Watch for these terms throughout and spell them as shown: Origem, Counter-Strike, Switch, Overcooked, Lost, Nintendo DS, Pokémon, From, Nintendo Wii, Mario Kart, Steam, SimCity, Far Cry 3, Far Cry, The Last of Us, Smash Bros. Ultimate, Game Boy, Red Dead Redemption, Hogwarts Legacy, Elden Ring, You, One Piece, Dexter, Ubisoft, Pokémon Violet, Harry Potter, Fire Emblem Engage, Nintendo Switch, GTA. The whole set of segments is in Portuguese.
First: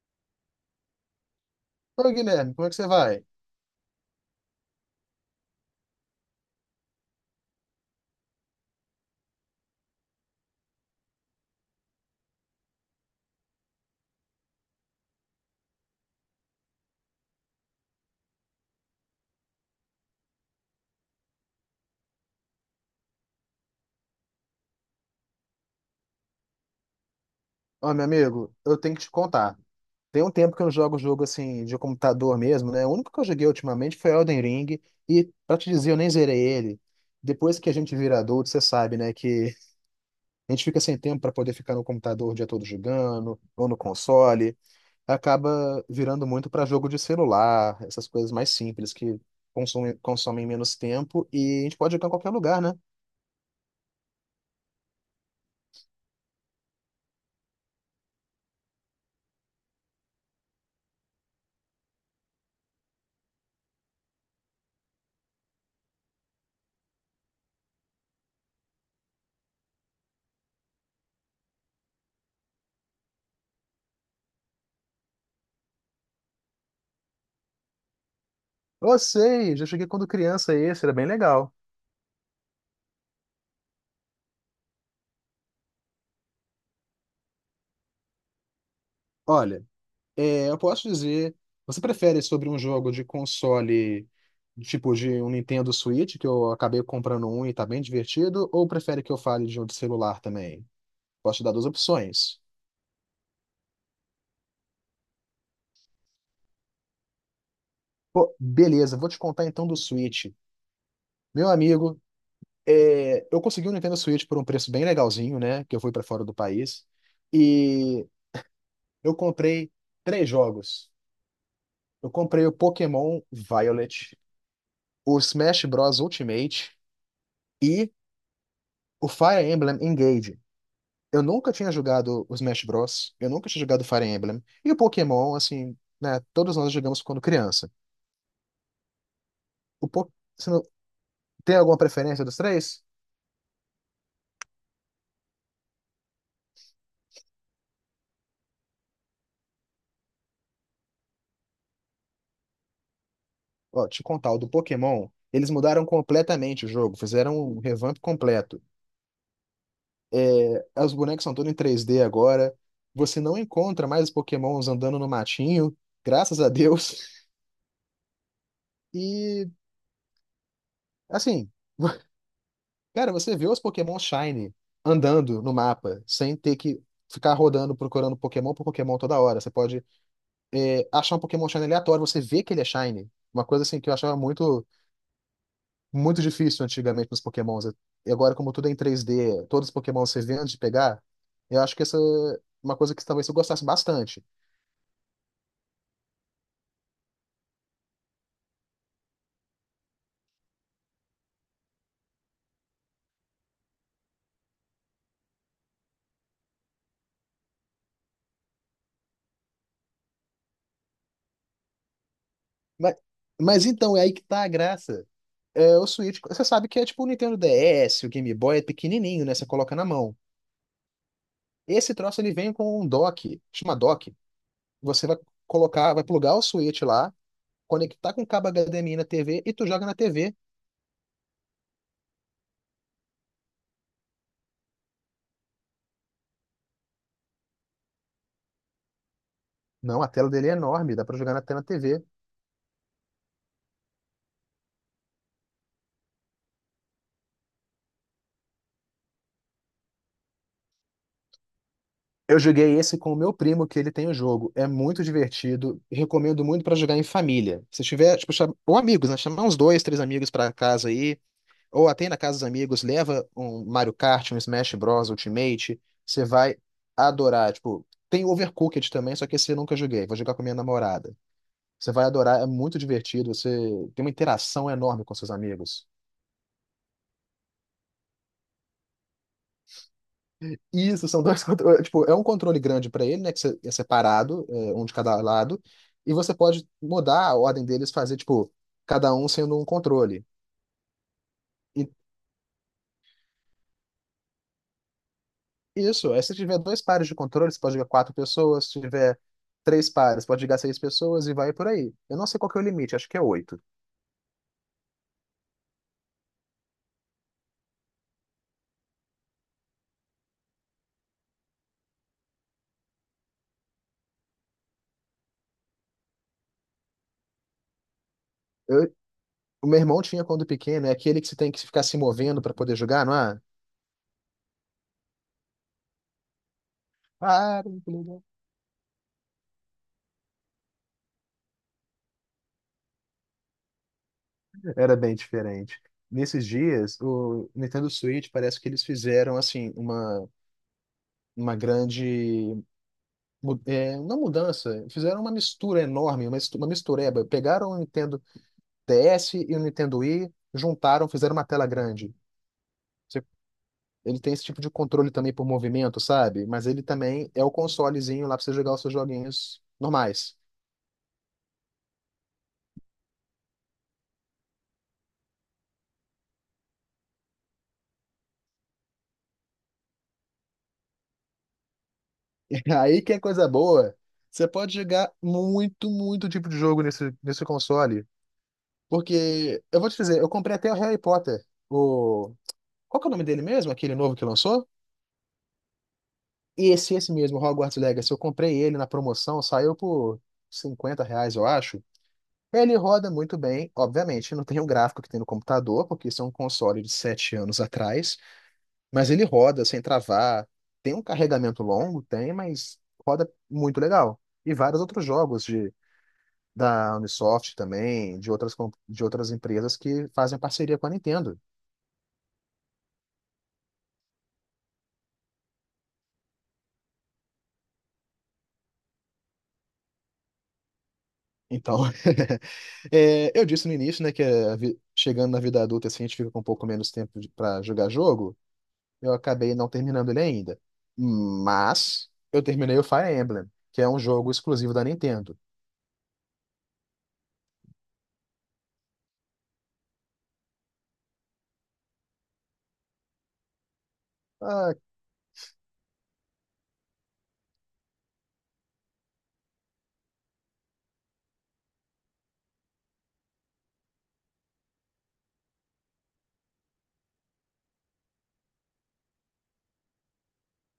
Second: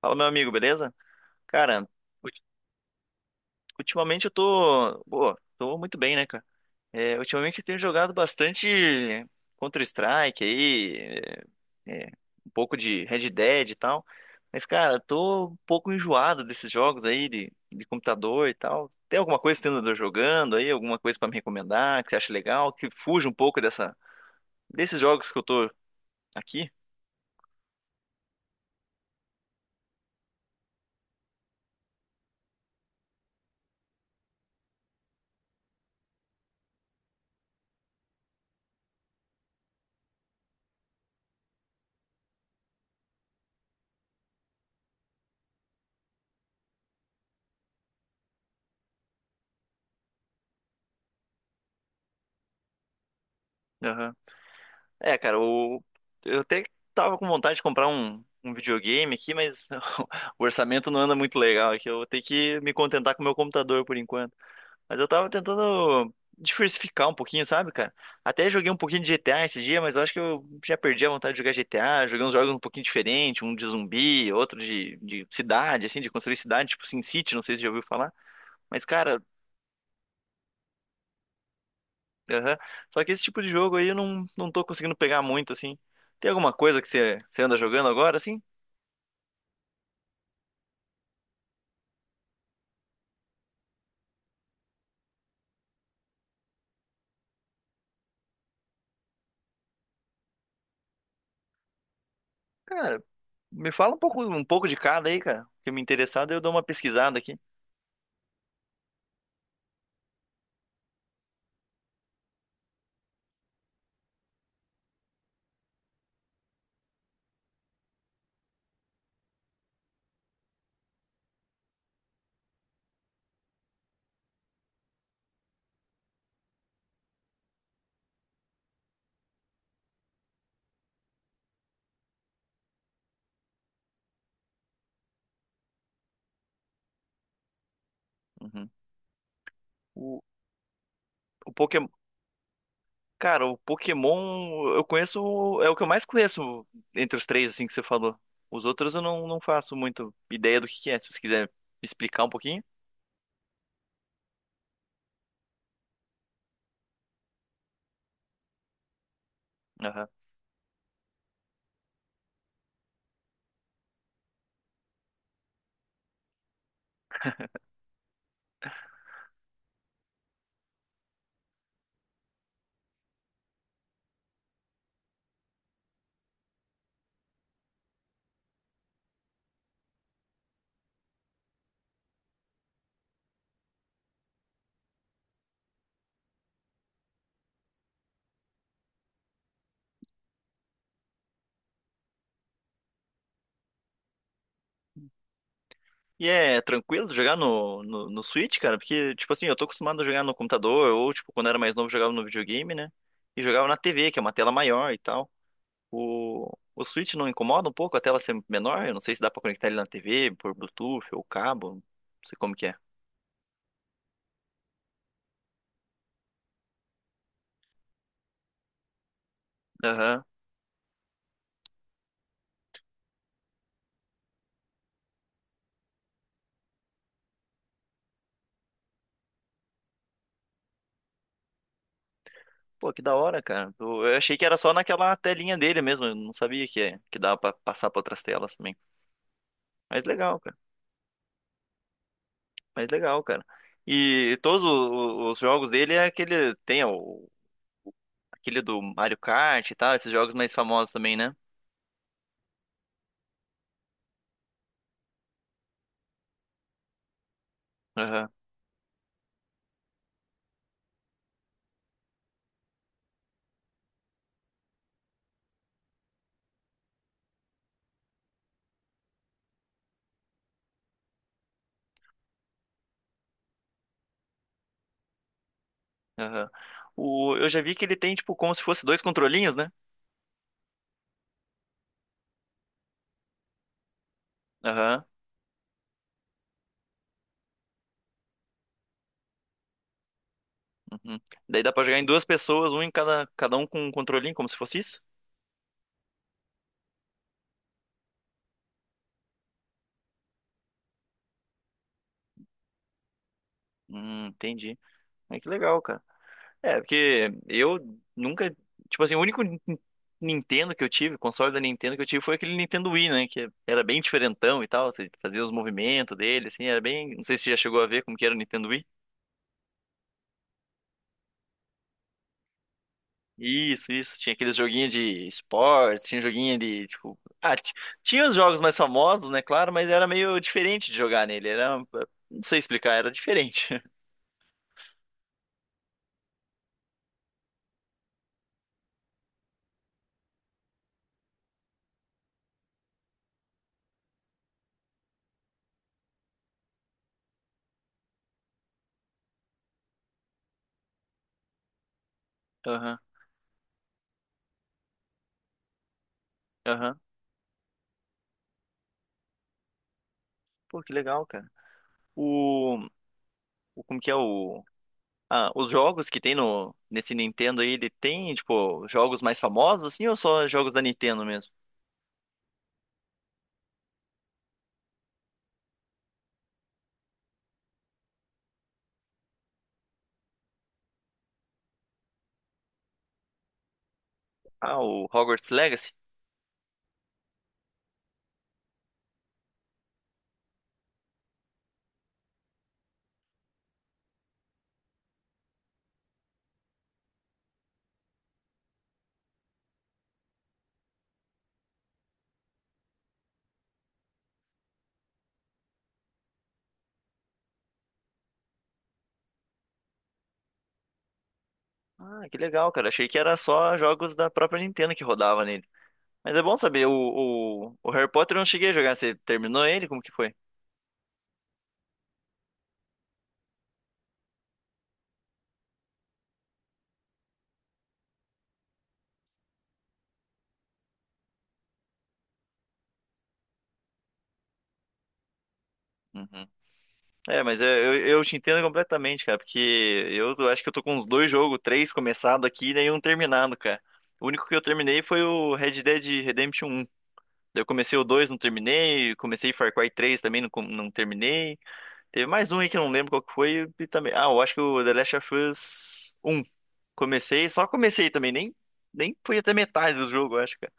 Fala, meu amigo, beleza? Cara, Ô, ulti- Guilherme, como é que você vai? ultimamente eu tô, pô, tô muito bem, né, cara? É, ultimamente eu tenho jogado bastante Counter-Strike aí, é, é, um pouco de Red Dead e tal. Mas, cara, tô um pouco enjoado desses jogos aí de computador e tal. Tem alguma coisa que você anda jogando aí? Alguma coisa pra me recomendar que você acha legal? Que fuja um pouco desses jogos que eu tô aqui? Ó, meu amigo, eu tenho que te contar. Tem um tempo que eu não jogo jogo assim de computador mesmo, né? O único que eu joguei ultimamente foi Elden Ring, e pra te dizer, eu nem zerei ele. Depois que a gente vira adulto, você sabe, né, que a gente fica sem tempo pra poder ficar no computador o dia todo jogando, ou no console, acaba virando muito pra jogo de celular, essas coisas mais simples que consomem menos tempo e a gente pode jogar em qualquer lugar, né? É, cara, o... Eu até tava com vontade de comprar um videogame aqui, mas o orçamento não anda muito legal aqui. Eu vou ter que me contentar com o meu computador por enquanto. Mas eu tava tentando diversificar um pouquinho, sabe, cara? Até joguei um pouquinho de GTA esse dia, mas eu acho que eu já perdi a vontade de jogar GTA. Joguei uns jogos um pouquinho diferentes, um de zumbi, outro de cidade, assim, de construir cidade, tipo SimCity, não sei se você já ouviu falar. Mas, Eu cara, sei, já joguei quando criança esse, era bem legal. aham. Só que esse tipo de jogo aí eu não tô conseguindo pegar muito, assim. Tem alguma coisa que você anda jogando agora, assim? Olha, eu posso dizer, você prefere sobre um jogo de console, tipo de um Nintendo Switch, que eu acabei comprando um e tá bem divertido, ou prefere que eu fale de um de celular também? Posso te dar duas opções. Cara, me fala um pouco de cada aí, cara. Que me interessado, eu dou uma pesquisada aqui. Pô, beleza, vou te contar então do Switch. Meu amigo, eu consegui um Nintendo Switch por um preço bem legalzinho, né? Que eu fui pra fora do país. E eu comprei três jogos. Eu comprei o Pokémon Violet, o Smash Bros. Ultimate e o Fire Emblem Engage. Eu nunca tinha jogado o Smash Bros. Eu nunca tinha jogado Fire Emblem. E o Pokémon, assim, né? Todos nós jogamos quando criança. Uhum. O po... O, Você não... o Tem alguma Pokémon. preferência dos três? Cara, o Pokémon eu conheço. É o que eu mais conheço entre os três, assim, que você falou. Os outros eu não faço muito ideia do que é. Se você quiser me explicar um pouquinho. Ó, te contar, o do Pokémon, eles mudaram completamente o jogo, fizeram um revamp completo. Os bonecos são todos em 3D agora. Você não encontra mais os Pokémons andando no matinho, graças a Deus. E, assim. Cara, você vê os Pokémon Shiny andando no mapa, sem ter que ficar rodando, procurando Pokémon por Pokémon toda hora. Você pode achar um Pokémon Shiny aleatório, você vê que ele é Shiny. Uma coisa assim que eu achava muito, muito difícil antigamente nos Pokémons. E agora, como tudo é em três d, todos os Pokémon você vê antes de pegar, eu acho que essa é uma coisa que talvez eu gostasse bastante. E é tranquilo de jogar no Switch, cara? Porque, tipo assim, eu tô acostumado a jogar no computador, ou, tipo, quando era mais novo, jogava no videogame, né? E jogava na TV, que é uma tela maior e tal. O, o Switch não incomoda um pouco a tela ser menor? Eu não sei se dá pra conectar ele na TV, por Bluetooth ou cabo, não sei como que é. Mas, mas então, é aí que tá a graça. O Switch, você sabe que é tipo o Nintendo DS, o Game Boy é pequenininho, né? Você coloca na mão. Aham. Esse troço ele vem com um dock, chama dock. Você vai colocar, vai plugar o switch lá, conectar com o cabo HDMI na TV e tu joga na TV. Pô, que da hora, cara. Eu achei que era só naquela telinha dele mesmo, eu não sabia que, que dava pra passar pra outras telas também. Não, Mas a tela legal, dele é cara. enorme, dá pra jogar na tela na TV. Mas legal, cara. E todos os jogos dele é aquele. Tem o aquele do Mario Kart e tal, esses jogos mais famosos também, né? Eu joguei esse com o meu primo, que ele tem o jogo. É muito divertido. Recomendo muito pra jogar em família. Se tiver, Aham, tipo, ou amigos, né? Chamar uns dois, três amigos pra casa aí. Ou até ir na casa dos amigos, leva um Mario Kart, um Smash Bros. Ultimate. Você vai adorar. Tipo, tem Overcooked também, só que esse eu nunca joguei. Vou jogar com a minha namorada. Você vai adorar, é muito divertido, você tem uma interação enorme com seus amigos. aham. O, eu já vi que ele tem, tipo, como se fosse dois controlinhos, né? Isso, são dois controles. Tipo, é um controle grande para ele, né? Que você- é separado, é, um de Aham, cada lado. E você pode mudar a ordem deles, fazer, tipo, cada um sendo um controle. uhum. Daí dá pra E jogar em duas pessoas, um em cada, cada um com um controlinho, como se fosse isso? isso, aí se tiver dois pares de controles, você pode jogar quatro pessoas. Se tiver três pares, pode jogar seis pessoas e vai por aí. Eu não sei qual que é o limite, acho que é oito. Entendi. É que legal, cara. É, porque eu nunca, tipo assim, o único Nintendo que eu tive, console da Nintendo que eu tive foi aquele Nintendo Wii, né? Que era bem diferentão e tal, você fazia os movimentos dele, assim, era bem, não sei se você já chegou a ver como que era o Nintendo Wii. Eu- o meu irmão tinha quando pequeno, é aquele que você tem que ficar se movendo para poder jogar, não é? Isso, isso. Tinha aqueles joguinhos de esportes, tinha joguinho de, tipo... Ah, Ah, tinha os jogos mais famosos, né, claro, mas era meio diferente de jogar nele. Era... Não sei explicar, era diferente. era bem diferente. Nesses dias, o Nintendo Switch parece que eles fizeram assim uma grande mu- é, não mudança, fizeram uma mistura enorme, uma mistureba. Pegaram o Nintendo DS e o Nintendo Wii, juntaram, fizeram uma tela grande. Aham, Você- Ele tem esse tipo de controle também por movimento, sabe? Mas ele aham. também é o consolezinho lá pra você jogar os seus joguinhos normais. Pô, que legal, cara. O... o... Como que é o... Ah, os jogos que tem no nesse Nintendo aí, ele tem, tipo, jogos mais famosos, assim, ou só jogos da Nintendo mesmo? Aí que é coisa boa. Você pode jogar muito, muito tipo de jogo nesse console. Porque, eu vou te dizer, eu comprei até o Harry Potter. O... Qual que é o nome dele mesmo? Aquele novo que lançou? Ah, o Hogwarts Legacy? Esse mesmo, Hogwarts Legacy. Eu comprei ele na promoção, saiu por 50 reais, eu acho. Ele roda muito bem, obviamente, não tem o gráfico que tem no computador, porque isso é um console de 7 anos atrás, mas ele roda sem travar. Tem um carregamento longo, tem, mas roda muito legal. E vários outros jogos da Ubisoft também, de outras, de outras empresas que fazem parceria com a Nintendo. Ah, que legal, cara. Achei que era só jogos da própria Nintendo que rodava nele. Mas é bom saber, o Harry Potter eu não cheguei a jogar. Você terminou ele? Como que foi? Então, eu disse no início, né, que a chegando na vida adulta, assim, a gente fica com um pouco menos tempo para jogar jogo. Eu acabei não terminando ele ainda. Mas eu terminei o Fire Emblem, que é um jogo exclusivo da Nintendo. Uhum. É, mas eu te entendo completamente, cara, porque eu acho que eu tô com uns dois jogos, três começado aqui e nenhum terminado, cara. O único que eu Ah, terminei foi o Red Dead Redemption um. Eu comecei o 2 não terminei. Comecei Far Cry três também, não terminei. Teve mais um aí que eu não lembro qual que foi. E também... Ah, eu acho que o The Last of Us um comecei, só comecei também. Nem fui até metade do jogo, eu acho, cara.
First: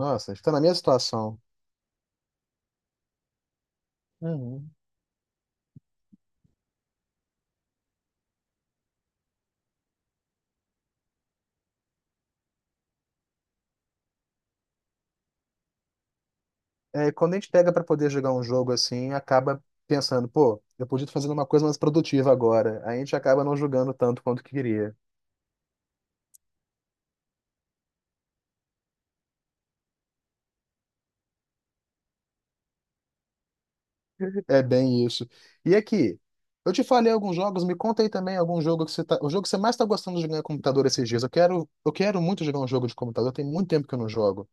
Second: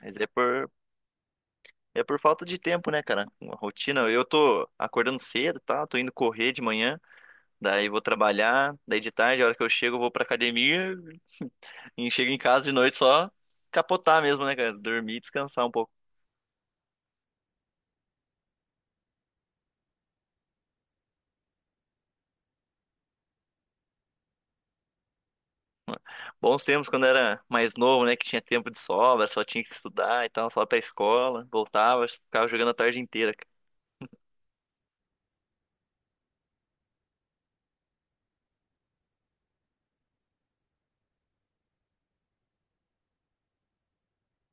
Mas é está na minha situação. é por falta de tempo, né, cara? Uma rotina. Eu tô Uhum. acordando cedo, tá? Tô indo correr de manhã. Daí vou trabalhar. Daí de tarde, a hora que eu chego, eu vou pra academia. E chego em casa de noite só capotar mesmo, né, cara? Dormir e descansar um pouco. É, quando a gente pega para poder jogar um jogo assim, acaba pensando, pô, eu podia estar fazendo uma coisa mais produtiva agora. Aí a gente acaba não jogando tanto quanto queria. Bons tempos quando era mais novo, né? Que tinha tempo de sobra, só tinha que estudar e tal, só pra escola, voltava, ficava jogando a tarde inteira. É bem isso. E aqui, eu te falei alguns jogos, me conta aí também algum jogo que você tá, o jogo que você mais tá gostando de jogar no computador esses dias. Eu quero muito jogar um jogo de computador, tem muito tempo que eu não jogo.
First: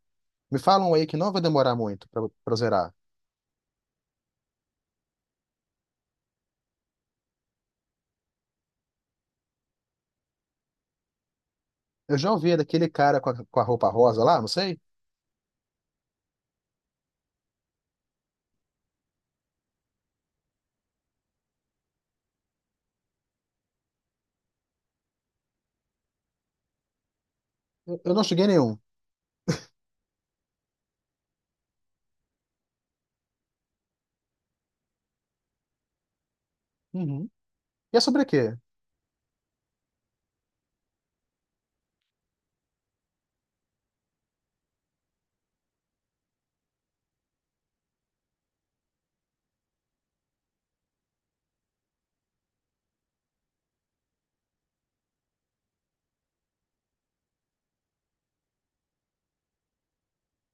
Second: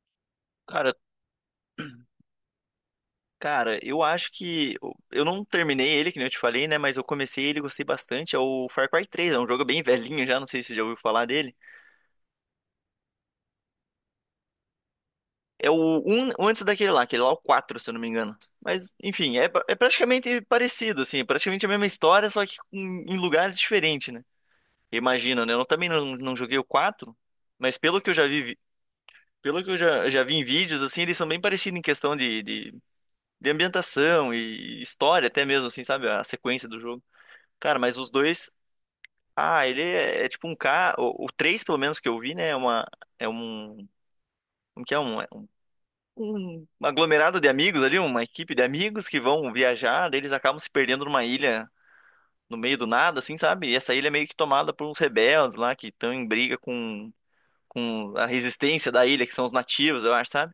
Me Cara, falam aí que não vai demorar muito pra zerar. cara, eu acho que eu não terminei ele, que nem eu te falei, né? Mas eu comecei ele, e gostei bastante. O Far Cry três é um jogo bem velhinho já, não sei se você já ouviu falar dele. Eu já ouvi daquele cara com a roupa rosa lá, não sei? É o um antes daquele lá, aquele lá é o 4 se eu não me engano. Mas, enfim, é, é praticamente parecido, assim, é praticamente a mesma história, só que em, em lugares diferentes, né? Imagina, né? Eu também não joguei o quatro. Mas pelo que Eu eu não já cheguei vi, nenhum. pelo que eu já vi em vídeos, assim, eles são bem parecidos em questão de ambientação e história até mesmo, assim, sabe? A sequência do jogo. Uhum. Cara, mas E é os sobre dois... quê? Ah, é tipo um K... o 3, pelo menos, que eu vi, né? É uma... É um... Como que é? Um, é um aglomerado de amigos ali, uma equipe de amigos que vão viajar, daí eles acabam se perdendo numa ilha no meio do nada, assim, sabe? E essa ilha é meio que tomada por uns rebeldes lá que estão em briga com a resistência da ilha, que são os nativos, eu acho, sabe?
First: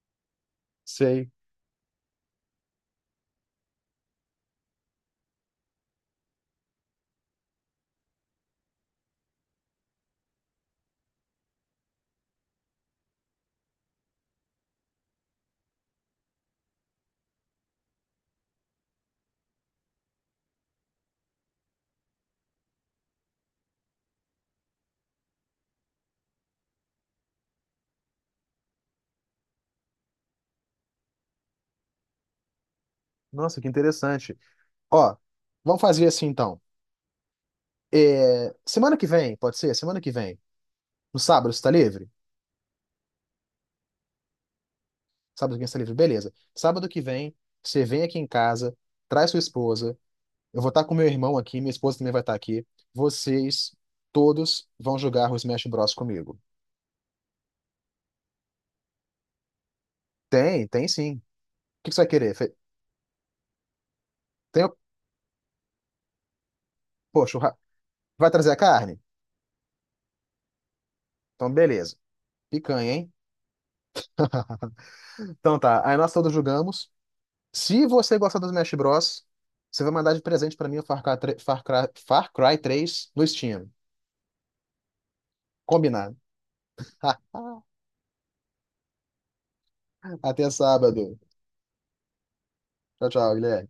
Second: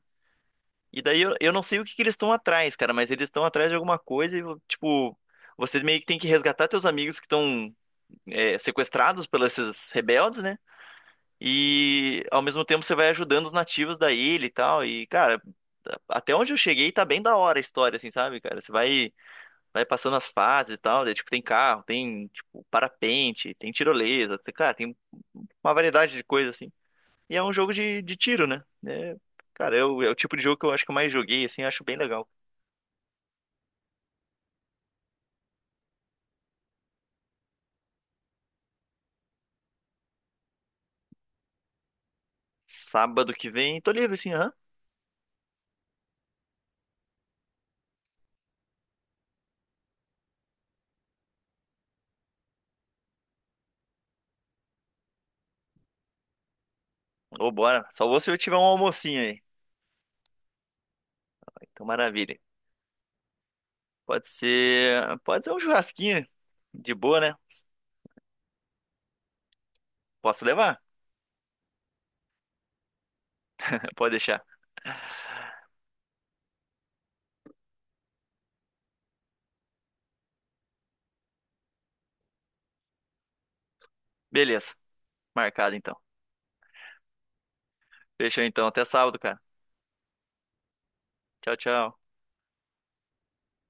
E daí Sei. Eu não sei o que que eles estão atrás, cara, mas eles estão atrás de alguma coisa e, tipo, você meio que tem que resgatar teus amigos que estão é, sequestrados pelos esses rebeldes, né? E ao mesmo tempo você vai ajudando os nativos da ilha e tal. E, cara, até onde eu cheguei tá bem da hora a história, assim, sabe, cara? Você vai, vai passando as fases e tal, daí, tipo, tem carro, tem, tipo, parapente, tem tirolesa, cara, tem uma variedade de coisa, assim. E é um jogo de tiro, né? É, cara, eu, é o tipo de jogo que eu acho que eu mais joguei, assim, eu acho bem legal. Nossa, que interessante. Ó, vamos fazer assim então. É, semana que vem, pode ser? Semana que vem. No sábado, você tá livre? Sábado que vem, tô livre assim, aham. Sábado que vem você está livre. Beleza. Sábado que vem, você vem aqui em casa, traz sua esposa. Eu vou estar com meu irmão aqui, minha esposa também vai estar aqui. Vocês todos vão jogar o Smash Bros comigo. Ou bora. Só vou se eu tiver um almocinho aí. Tem, tem sim. O Então, que que você vai querer? maravilha. Tem, Pode ser um churrasquinho de boa, pô, né? churra... Vai trazer a carne? Posso levar? Então, beleza. Picanha, hein? Pode deixar. Então tá, aí nós todos jogamos. Se você gostar do Smash Bros, você vai mandar de presente pra mim o Far Cry, tre- Far Cry, Far Cry 3 no Steam. Beleza. Marcado então. Combinado. Fechou então. Até sábado, cara. Até sábado. Tchau, tchau. Tchau, tchau, Guilherme.